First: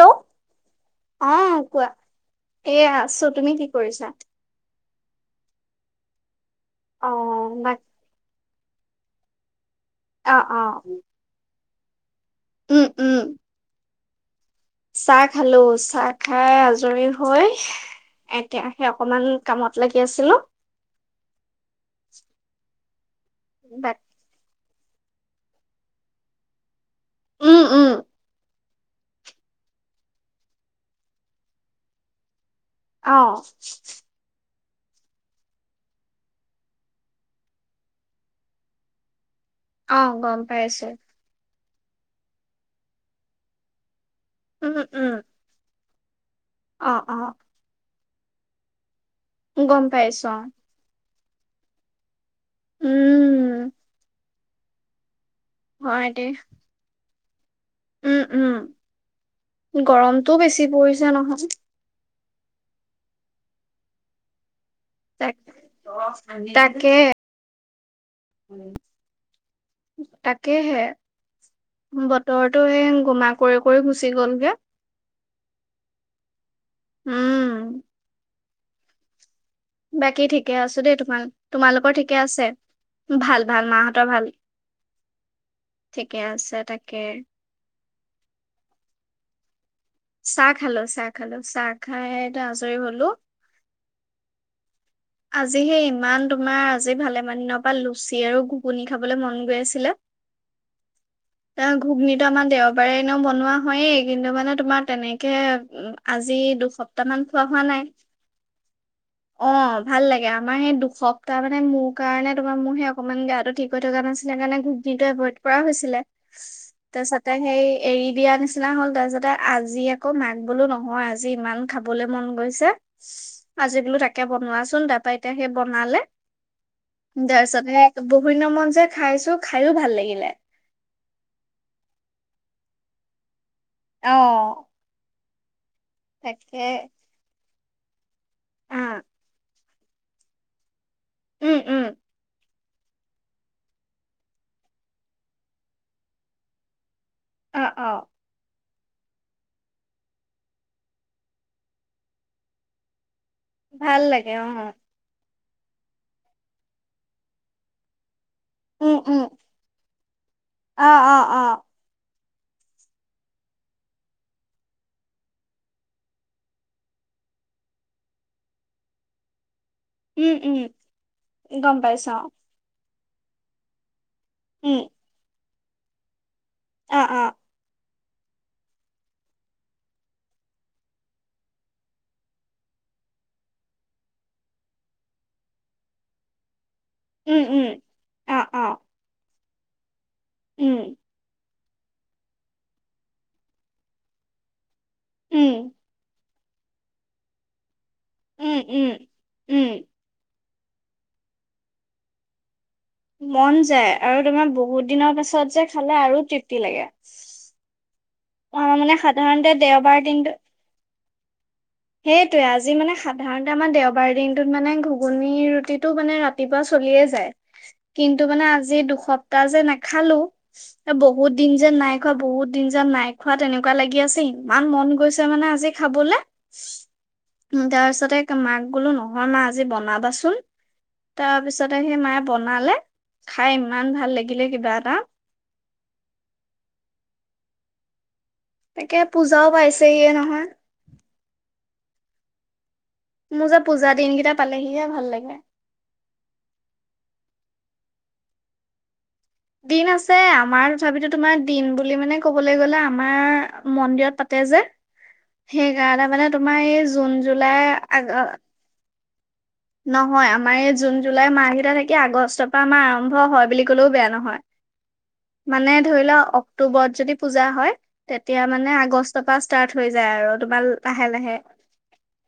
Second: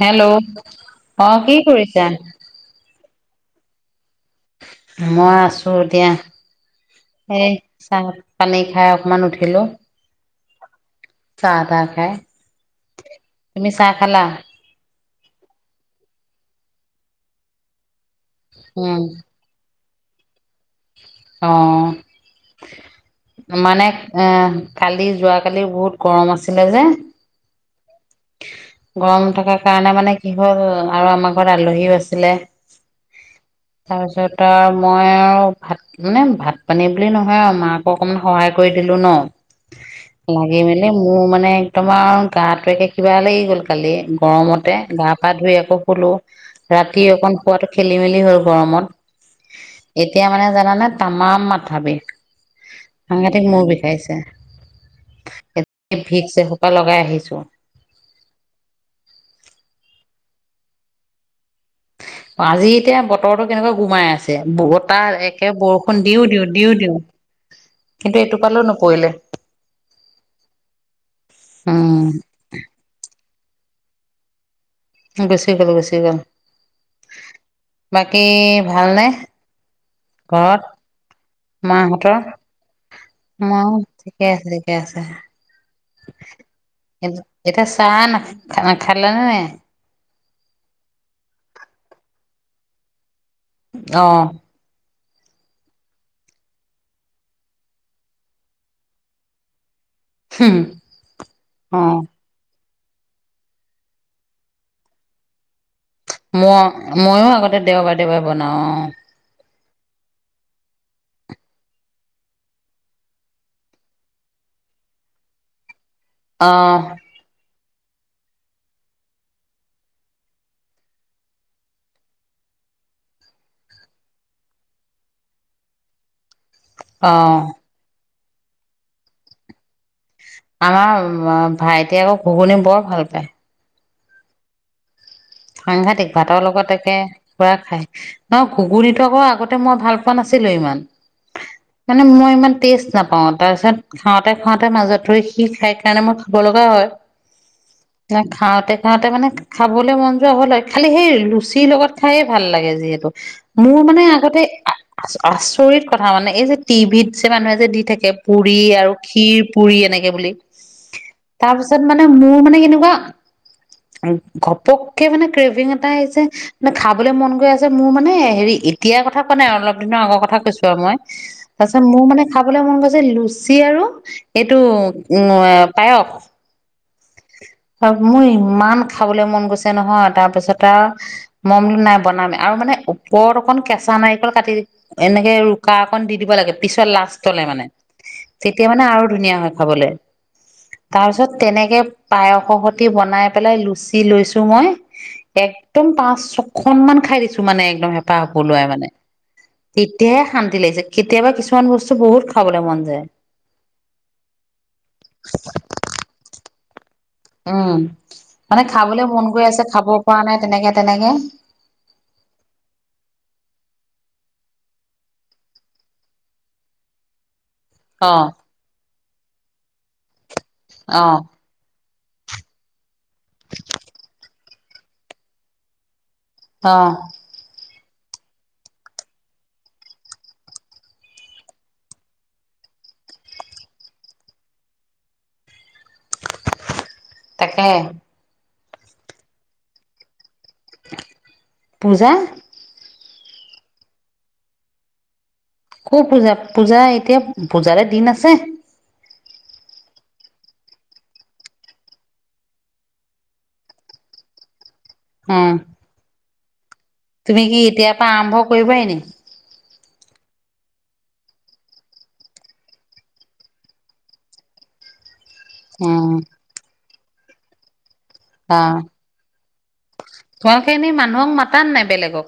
Hello অ কি কৰিছা? এয়া আছো তুমি কি কৰিছা? মই আছো এতিয়া এ অ', বাক চাগ পানী খাই অকমান উঠিলো অ অ অ আধা খাই উম, উম। তুমি চাহ খালা চাহ খালো চাহ খাই আজৰি হৈ এতিয়া সেই অকণমান কামত লাগি আছিলো অহ মানে বাক অহ কালি যোৱাকালি বহুত গৰম আছিলে যে উম, উম, গৰম থকাৰ কাৰণে মানে কি হ'ল আৰু আমাৰ ঘৰত আলহীও আছিলে অ তাৰপিছত আৰু মই আৰু ভাত মানে ভাত পানী বুলি নহয় আৰু মাকো অকণমান সহায় কৰি দিলো ন অ', গম লাগি পাইছো। মেলি মোৰ মানে তোমাৰ গাটো [unintelligible] একে বেয়া লাগি গল কালি গৰমতে উম, গা উম, পা ধুই আকৌ হুলো অ', ৰাতি অ', অকন খোৱাতটো খেল খেলি মেলি হ'ল গৰমত গম এতিয়া পাইছো মানে অ', জানানে তামাম মাথাবিষ সাংঘাতিক মূৰ উম। বিষাইছে হয় দে ভিকস এসোপা লগাই আহিছো তেওঁ উম উম গৰমটো বেছি পৰিছে নহয় আজি এতিয়া বতৰটো কেনেকুৱা গোমাই আছে বহুত তাক একে বৰষুণ দিও দিওঁ দিও তাকে দিওঁ কিন্তু এইটোপালেও নপৰিলে তাকেহে উম বতৰটো সেই গোমা কৰি কৰি গুচি গ'লগে গুচি গল গুচি গল উম বাকী ভাল নে? বাকী ঠিকে আছো দেই তোমাৰ তোমালোকৰ মাহঁতৰ ঠিকে আছে ভাল মা ভাল মাহঁতৰ ঠিকে ভাল আছে ঠিকে আছে ঠিকে আছে তাকে এটা এতিয়া চাহ ন খালে নে নাই চাহ খালো চাহ খালো চাহ খাই আজৰি হলো আহ আজি সেই ইমান তোমাৰ আজি ভালেমান দিনৰ পৰা লুচি আৰু ঘুগুনি খাবলৈ মন গৈ আছিলে হুম, তাৰ অ', ঘুগনীত আমাৰ দেও এবাৰ এনেও বনোৱা হয়য়েই কিন্তু মানে তোমাৰ তেনেকে উ ম‌ই ময়ো আগতে দেওবাৰে দেওবাৰে বনাও অ অ ভাল লাগে আমাৰ সেই দুসপ্তাহ মানে মোৰ কাৰণে তোমাৰ মোৰ সেই অকণমান গেয়াটো ঠিক হৈ থকা নাছিলে কাৰণে ঘূটনিটো এভইড কৰা হৈছিলে অ', তাৰ পাছত সেই এৰি দিয়া নিচিনা হ'ল তাৰ পিছতে আজি আকৌ মাক বোলো নহয় আজি ইমান খাবলে মন গৈছে আজি বোলো তাকে বনোৱা চোন তাৰাপা এতিয়া সেই বনালে অ', অ', তাৰ পিছত হে বহুত দিনৰ মূৰত যে খাইছো খাইও ভাল লাগিলে আমাৰ ভাইটি আকৌ ঘুগুনি বৰ ভাল পায় আহ সাংঘাতিক ভাতৰ লগত একে খোৱা খাই ন অ ঘুগুৰিটো আকৌ আগতে মই ভাল পোৱা নাছিলো ইমান উম উম মানে মই ইমান টেষ্ট নাপাওঁ তাৰ পিছত খাওঁতে খাওঁতে মাজত ধৰি সি খাই কাৰণে মই খাব লগা হয় অ অ খাওঁতে সিহঁতে মানে খাবলৈ মন খালি সেই লুচিৰ লগত খাইে ভাল লাগে যিহেতু মোৰ ভাল মানে লাগে আগতে অ আচৰিত কথা মানে এই যে টিভিত যে মানুহে যে দি থাকে পুৰি আৰু উম উম খিৰ পুৰি এনেকে বুলি অ অ অ তাৰ পিছত মানে মোৰ মানে কেনেকুৱা ঘপক কে মানে ক্ৰেভিং এটা আহিছে মানে খাবলৈ মন গৈ আছে মোৰ মানে হেৰি এতিয়াৰ কথা কোৱা নাই অলপ দিনৰ আগৰ উম কথা উম কৈছো আৰু মই তাৰ গম পিছত মোৰ পাইছো অ মানে খাবলৈ মন গৈছে যে লুচি আৰু এইটো উম উম পায়খ [inaudible] মোৰ ইমান খাবলৈ মন গৈছে নহয় তাৰ পিছত আৰু মন নাই বনাম আৰু মানে ওপৰত অকণ কেঁচা নাৰিকল কাটি এনেকে ৰুকা অকণ দি দিব লাগে পিছত লাষ্টলে মানে তেতিয়া মানে আৰু ধুনীয়া হয় খাবলে তাৰপিছত তেনেকে পায়সৰ সৈতে বনাই পেলাই লুচি লৈছো মই একদম পাঁচ খন মান খাই দিছো মানে একদম পাহ পলুৱাই মানে তেতিয়াহে শান্ত ফূতি লাগিছে কেতিয়াবা কিছুমান বস্তু বহুত খাবলৈ মন যায় মন যায় আৰু তোমাৰ বহুত দিনৰ পাছত যে খালে আৰু তৃপ ফূতি লাগে উম মানে আমাৰ খাবলৈ মন গৈ সাধাৰণতে আছে খাব পৰা নাই তেনেকে তেনেকে সেইটোৱেই আজি মানে সাধাৰণতে আমাৰ দেওবাৰ দিনটোত মানে ঘুগুনী ৰুটিটো মানে ৰাতিপুৱা চলিয়ে যায় অ কিন্তু মানে আজি দুসপ্তাহ যে না খালো এ অ বহুত দিন যেন নাই খোৱা বহুত দিন যেন নাই খোৱা তেনেকুৱা লাগি আছে ইমান মন গৈছে মানে আজি খাবলে অ তাৰপিছতে মাক বোলো নহয় মা আজি বনাবাচোন তাৰপিছতে সেই মায়ে বনালে খাই ইমান ভাল লাগিলে কিবা এটা তাকে তাকে পূজাও পাইছেহিয়ে নহয় পূজা মোৰ যে পূজা দিনকেইটা পালেহিহে ভাল লাগে ক পূজা পূজা এতিয়া পূজালে দিন আছে দিন আছে আমাৰ তথাপিতো তোমাৰ দিন বুলি মানে কবলৈ গলে আমাৰ মন্দিৰত পাতে যে উম সেইকাৰণে মানে তোমাৰ এই জুন তুমি কি জুলাই এতিয়াৰ আগ পৰা আৰম্ভ কৰিবাই নে নহয় আমাৰ এই জুন জুলাই মাহকেইটা থাকে আগষ্টৰ পৰা আমাৰ আৰম্ভ হয় বুলি কলেও বেয়া নহয় মানে ধৰি উম লোৱা অক্টোবৰত যদি পূজা হয়। তেতিয়া অ মানে আগষ্টৰ পৰা ষ্টাৰ্ট হৈ যায় আৰু তোমাৰ তোমালোকে এনেই লাহে মানুহক লাহে। মাতা নাই বেলেগক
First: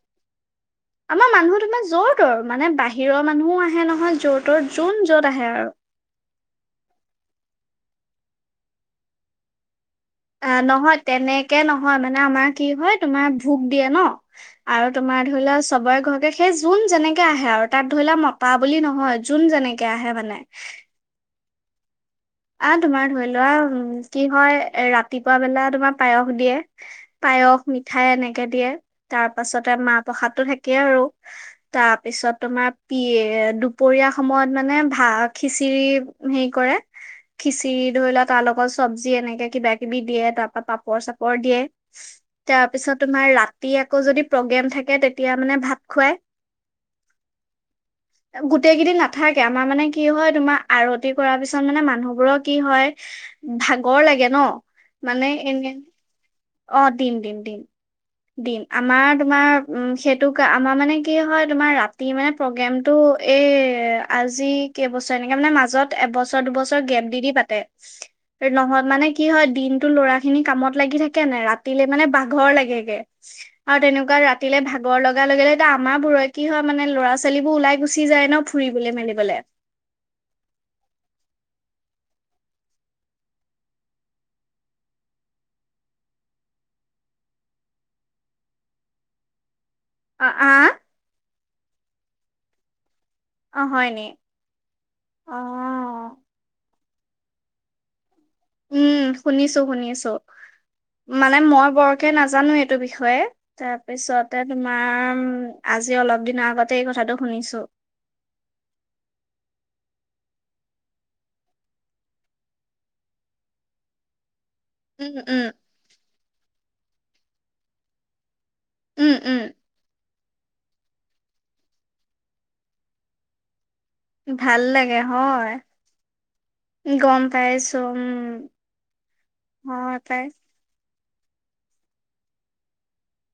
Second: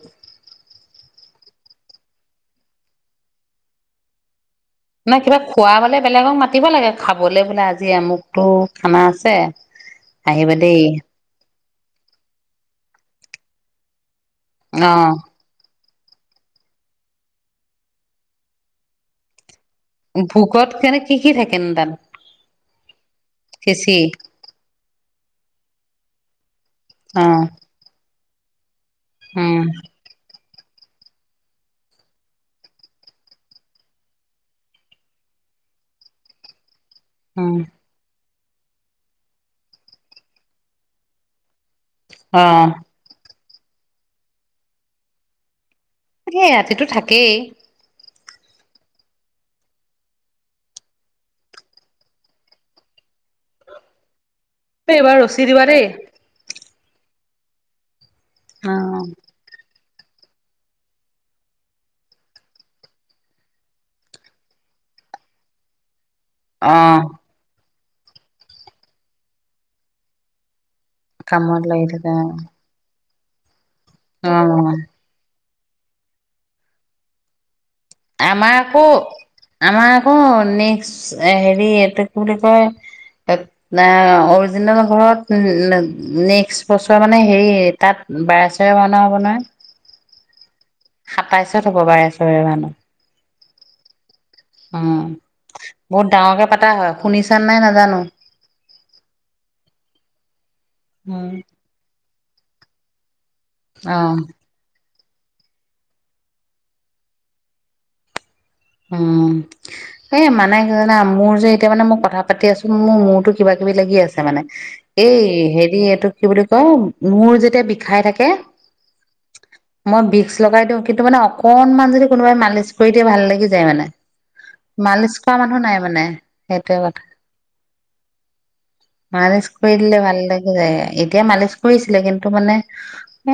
আমাৰ মানুহ তোমাৰ যৰ তৰ মানে বাহিৰৰ মানুহো আহে নহয় যৰ। তৰ যোন নে য'ত কিবা আহে আৰু খোৱাবলে বেলেগক মাতিব লাগে খাবলৈ বোলে আজি। আজি আমুক টো খানা আছে। অ আহিবা দেই নহয় তেনেক। কে নহয় মানে আমাৰ কি হয় তোমাৰ ভোক দিয়ে ন। অ আৰু তোমাৰ ধৰি লোৱা। চবৰে ঘৰতে সেই যোন যেনেকে আহে আৰু তাত ধৰিলোৱা মতা বুলি নহয় যোন যেনেকে। আহে মানে ভোকত কেনে কি কি থাকে। নো তাত। আহ তোমাৰ ধৰি লোৱা খিচি কি হয়। এ ৰাতিপুৱা বেলা তোমাৰ পায়স দিয়ে। অ পায়স মিঠাই এনে। কে দিয়ে। তাৰ উম পাছতে মাহ প্ৰসাদ তো থাক। কে আৰু তাৰপিছত তোমাৰ প দুপৰীয়া সময়ত মানে ভা খিচিৰি হেৰি কৰে। উম খিচিৰি ধৰি লোৱা। তাৰ লগত চব্জি এনেকে কিবা কিবি দিয়ে তাৰ পৰা পাপৰ চাপৰ দিয়ে। অ তাৰপিছত তোমাৰ ৰা। তি আকৌ যদি প্ৰগ্ৰেম থাকে তেতিয়া মানে ভাত। খুৱাই সেয়া ৰাতিটো থাকেই। গোটেই কেইদিন নাথাকে আমাৰ মানে কি হয় তোমাৰ আৰতি কৰা পিছত। ত মানে মানুহবোৰৰ কি হয় ভাগৰ লাগে ন। এইবাৰ মানে ৰছী দিবা এনে দেই। অ দিম দিম দিম। দিম অ আমাৰ তোমাৰ। উম সেইটো কা আমাৰ মানে কি হয় তোমাৰ ৰাতি মানে প্ৰগ্ৰেমতটো এই আজি কেইবছৰ এনেকে মানে মাজত এবছৰ। আমাৰ অ দুবছৰ গ্ৰেফ দি দি পাতে। নহয় মানে কি হয় দিনটো ল'ৰা খিনি কামত। লাগি থাকে নাই কামত ৰাতিলে লাগি মানে থাকা বাঘৰ লাগেগে। চিচ। আৰু তেনেকুৱা ৰাতিলে অ ভাগৰ লগা লগে লগে। এ আমাৰ বোৰৰে কি হয় মানে ল'ৰা ছোৱালী বোৰ ওলাই গু। আমাৰ আক আমাৰ আক নে্স এ হেৰি এইটো কি বুলি কয় অৰিজিনেল ঘৰত নেক্সট বছৰ মানে হেৰি তাত বাৰে চৰে ভাওনা হ'ব নহয় অ আহ সাতাইচত হ'ব বাৰে চৰে ভাওনা অ হয় নি উম অ বহুত ডাঙৰকে পতা হয় শুনি চান নাই নাজানো উম শুনিছো শুনিছো উম মানে মই বৰ কে নাজানো এইটো বিষয়ে অ তাৰপিছত মা উম আজি অলপ দিনৰ আগতে এই কথাটো শুনিছো উম এ মানে কি জানে মোৰ যে এতিয়া মানে মই কথা পাতি আছো মোৰ মূৰতো কিবা কিবি লাগি আছে মানে উম এই উম হেৰি এইটো কি বুলি কম মূৰ যেতিয়া বিষাই থাকে উম উম বিচ লগাই দিওঁ কিন্তু মানে অকনমান যদি কোনোবাই মালিচ কৰি দিয়ে ভাল লাগি যায় মানে উম ভাল লাগে মালিচ কৰা হয়। মানুহ নাই মানে সেইটোৱে কথা গম পাইছো উম মালিচ কৰি হয় দিলে ভাল পাই লাগি যায় কে মালিচ কৰিছিলে কিন্তু মানে এ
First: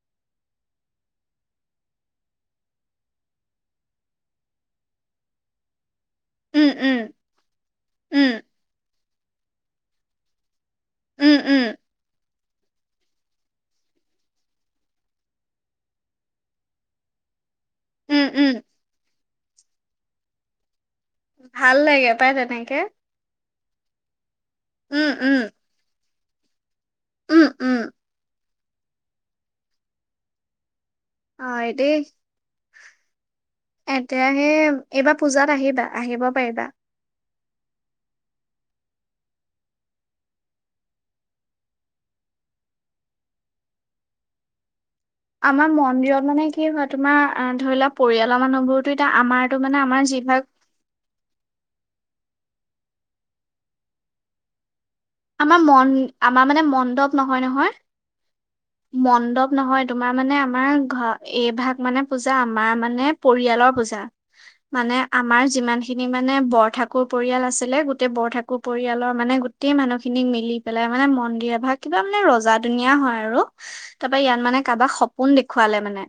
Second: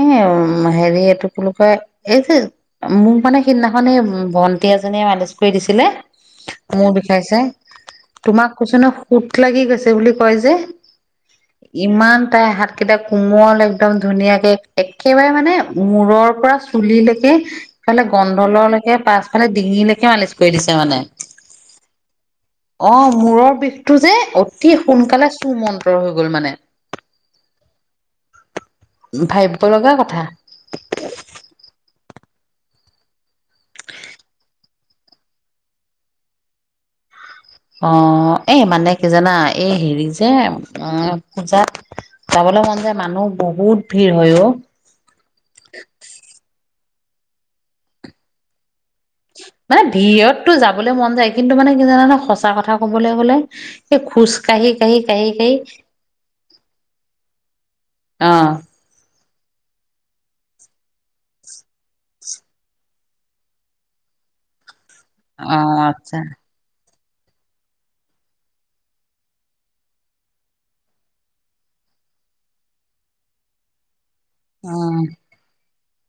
হেৰি এইটো কি বুলি কয় এই যে মোক মানে সিদিনাখনেই ভণ্টি‌ এজ নীয়ে মালিচ কৰি দিছিলে উম মোৰ উম বিষাইছে উম তোমাক কৈছ ন কোত লাগি গৈছে বুলি কয় যে উম উম ইমান তাই হাতকেইটা কোমল একদম ধুনীয়াকে একেবাৰে মানে মূৰৰ পৰা চুলিলৈকে ইফালে উম উম গন্ধললৈকে পাচ ডিঙিলৈকে মালিচ কৰি দিছে মানে ভাল লাগে পাই তেনেকে টো যে কি উম সোনকালে উম সুমন্ত্ৰ হৈ গ'ল মানে উম উম ভাবিব লগা কথা হয় দেই এতিয়াহে এইবাৰ পূজাত আহিবা আহিব পাৰিবা অ এই মানে কি জানা এই হেৰি যে আহ পূজাত যাবলৈ মন যে মানুহ বহুত ভিৰ হয় অ আমাৰ মন্দিৰত মানে কি হয় তোমাৰ ধৰিলোৱা পৰিয়ালৰ মানুহ বোৰ মানে ভিৰততো যাবলৈ মন যায় কিন্তু মানে কি জানানে সঁচ সচা কথা কবলৈ গলে এই খোজকাঢ়ি আমাৰ মন আমাৰ মানে মণ্ডপ নহয় নহয়। অ মণ্ডপ নহয় তোমাৰ মানে আমাৰ ঘ এই ভাগ মানে পূজা আমাৰ মানে পৰিয়ালৰ পূজা। মানে আমাৰ অ যিমান খিনি আচ্ছা মানে বৰ থা কুৰ পৰিয়াল আছিলে গোটেই বৰঠাকুৰ পৰিয়ালৰ মানে গোটেই মানুহ খি খিনি মিলি পেলাই মানে মন্দিৰ এভাগ কিবা মানে ৰজা দুনিয়া হয় আৰু। তাৰ পা ইয়াত মানে অ কাবাক সপোন দেখো। খুৱালে মানে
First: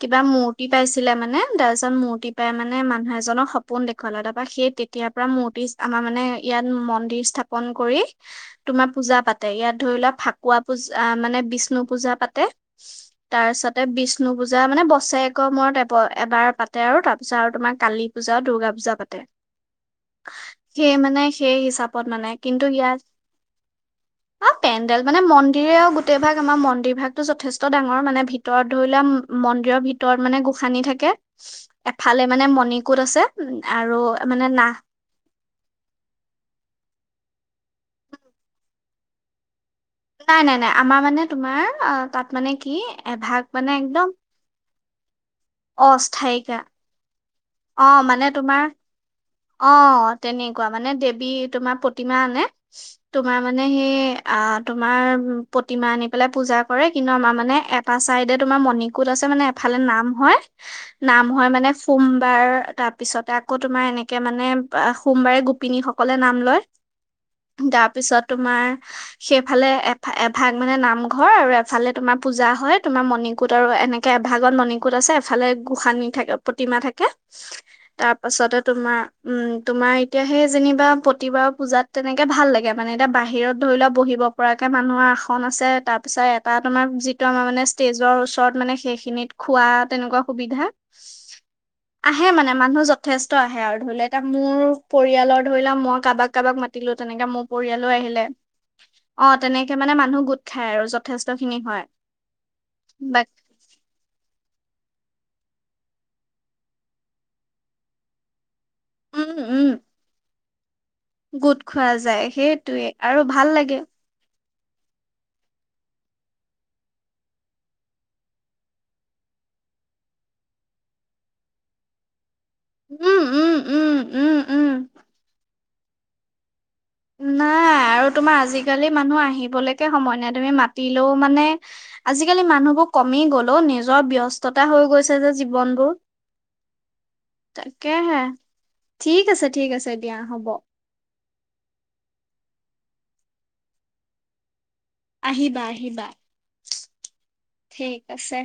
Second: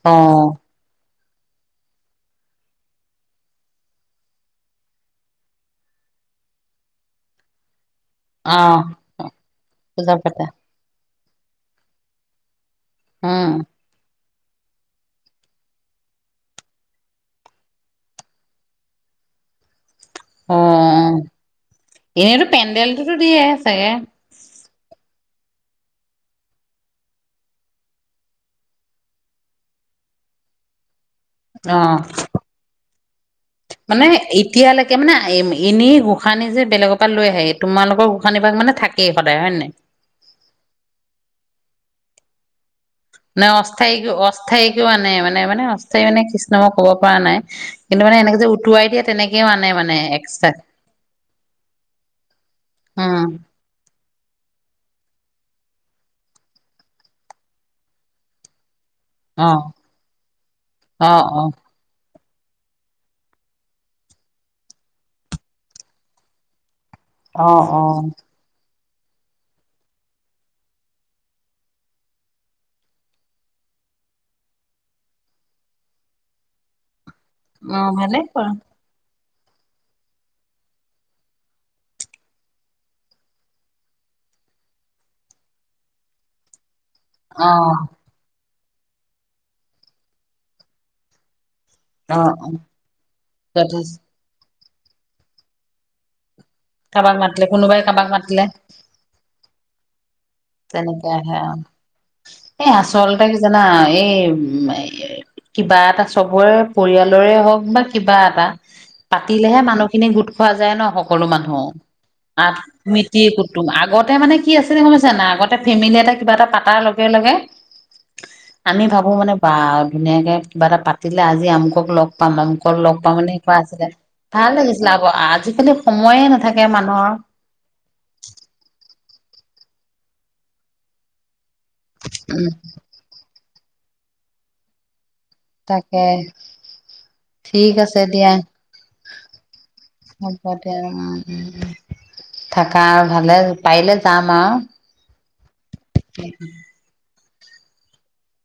কিবা মূৰ্তি অ পাইছিলে মানে। মানে তাৰ পিছত মূৰ্তি পাই মানে মানুহ এজনক সপোন দেখুৱালো তাৰপা সেই তেতিয়াৰ পৰা মূৰ্তি আমাৰ মানে ইয়াত মন্দিৰ স্থাপন কৰি তোমাৰ পূজা পাতে। ইয়াত ধৰি লোৱা পূজা পাতে ফাকুৱা পুজা অ মানে বিষ্ণু পূজা পাতে। উম তাৰ পিছতে বি বিষ্ণু পূজা মানে বছেৰেকৰ মূৰত এব - এবাৰ পাতে আৰু তাৰ পিছত আৰু তোমাৰ কালী পূজা, দুূৰ্গা পূজা পাতে। অ সেই মানে সেই হিচাপত মানে কিন্তু ইয়াত ছাগে? পেণ্ডেল মানে মন্দিৰে আৰু গোটেই ভাগ আমাৰ মন্দিৰ ভাগতটো যথেষ্ট ডাঙৰ মানে, ভিতৰত ধৰি লোৱা মন্দিৰৰ ভিতৰত মানে গোসানী থাকে। অ' এফালে মানে মণিকোট আছে উম, আৰু মানে নাহ এতিয়ালৈকে মানে এ -এনেই গোঁসানি যে বেলেগৰ তাত লৈ আহে তোমালোকৰ গোঁসানী ভাগ মানে থাকেই সদায়। হয় নে নাই? নাই নাই নাই । আমাৰ মানে তোমাৰ অ তাত মানে কি এভাগ নাই মানে অস্থায়ী একদম - অস্থায়ী কিয় আনে মানে নাই মানে অস্থায়ী মানে কৃষ্ণ অস্থায়িকা মই ক'ব পাৰা নাই। অ কিন্তু মানে এনেকে যে তোমাৰ উটুৱাই দিয়ে তেনেকেও আনে অ মানে এক্সট্ৰা তেনেকুৱা মানে দেৱী তোমাৰ প্ৰতিমা আনে, উম তোমাৰ মানে সেই অ তোমাৰ প্ৰতিমা আনি পেলাই পূজা কৰে, কিন্তু আমাৰ মানে এটা চাইডে তোমাৰ মনি কুত আছে মানে অ এফালে নাম হয়। অ নাম অ হয় মানে সোম বাৰ তাৰ পিছতে আকৌ তোমাৰ এনেকে মানে সোমবাৰে গোপিনী সকলে নাম লয়। অ অ তাৰ পিছত তোমাৰ সেইফালে এ- এভাগ মানে নামঘৰ আৰু এফালে তোমাৰ পূজা হয়। তোমাৰ মণিকুট আৰু এনেকে এভাগত মণিকুট আছে এফালে গোসানি থাকে প্ৰতিমা থাকে। অ তাৰ ভালেই কৰা পাছতে তোমাৰ উম তোমাৰ এতিয়া সেই যেনিবা প্ৰতিবাৰৰ পূজাত তেনেকে ভাল লাগে মানে। এতিয়া বাহিৰত ধৰি লোৱা বহিব পৰাকে মানুহৰ আসন আছে, তাৰ পিছত এটাত তোমাৰ যিটো আমাৰ অ মানে ষ্টেজৰ ওচৰত মানে সেইখিনিত খোৱা তেনেকুৱা সুবিধা। অ আহে অ মানে মানুহ যথেষ্ট আহে আৰু ধৰি যথেষ্ট লোৱা এতিয়া মোৰ পৰিয়ালৰ ধৰি লওক মই কাৰোবাক। কাৰোবাক মাতিলো কাৰোবাক তেনেকে মোৰ মাতিলে কোনোবাই পৰিয়ালো কাৰোবাক আহিলে মাতিলে অ। তেনেকে মানে মানুহ। খাই আৰু তেনেকে যথেষ্ট আহে খিনি আৰু হয় এই আচলতে বাক কি জানা এই উ। ই কিবা এটা চবৰে পৰিয়ালৰে হওক বা কিবা এটা। উম পাতিলেহে উম মানুহখিনি গোট। পোৱা যায় ন। সকলো মানুহ গোট খোৱা যায় আ সেইটোৱে আৰু মিতিৰ ভাল কুটুম লাগে আগতে মানে। কি আছিলে মানে। ন আগতে ফেমিলি এটা কিবা এটা পাতাৰ লগে লগে আমি ভাবো মানে ব ধুনীয়াকে কিবা এটা পাতিলে আজি আমুকক লগ পাম আমুক। অকল লগ পা উম মানে উম এনেকুৱা আছিলে উম উম ভাল উম লাগিছিলে আকৌ আজিকালি। সময়ে নাথাকে। মানুহৰ নাই আৰু তোমাৰ আজিকালি মানুহ আহিব। দিবলৈকে সময় নাই তুমি মাতিলেও মানে। আজিকালি উম মানুহবোৰ কমি গ'ল। নিজৰ ব্যস্ততা হৈ গৈছে। যে জীৱনবোৰ তাকে ঠিক আছে তাকেহে দিয়া ঠিক আছে ঠিক আছে দিয়া হ'ব। হম্ হম্ থাকা আৰু ভালে পাৰিলে যাম আৰু। আহিবা, আহিবা। ঠিক আছে।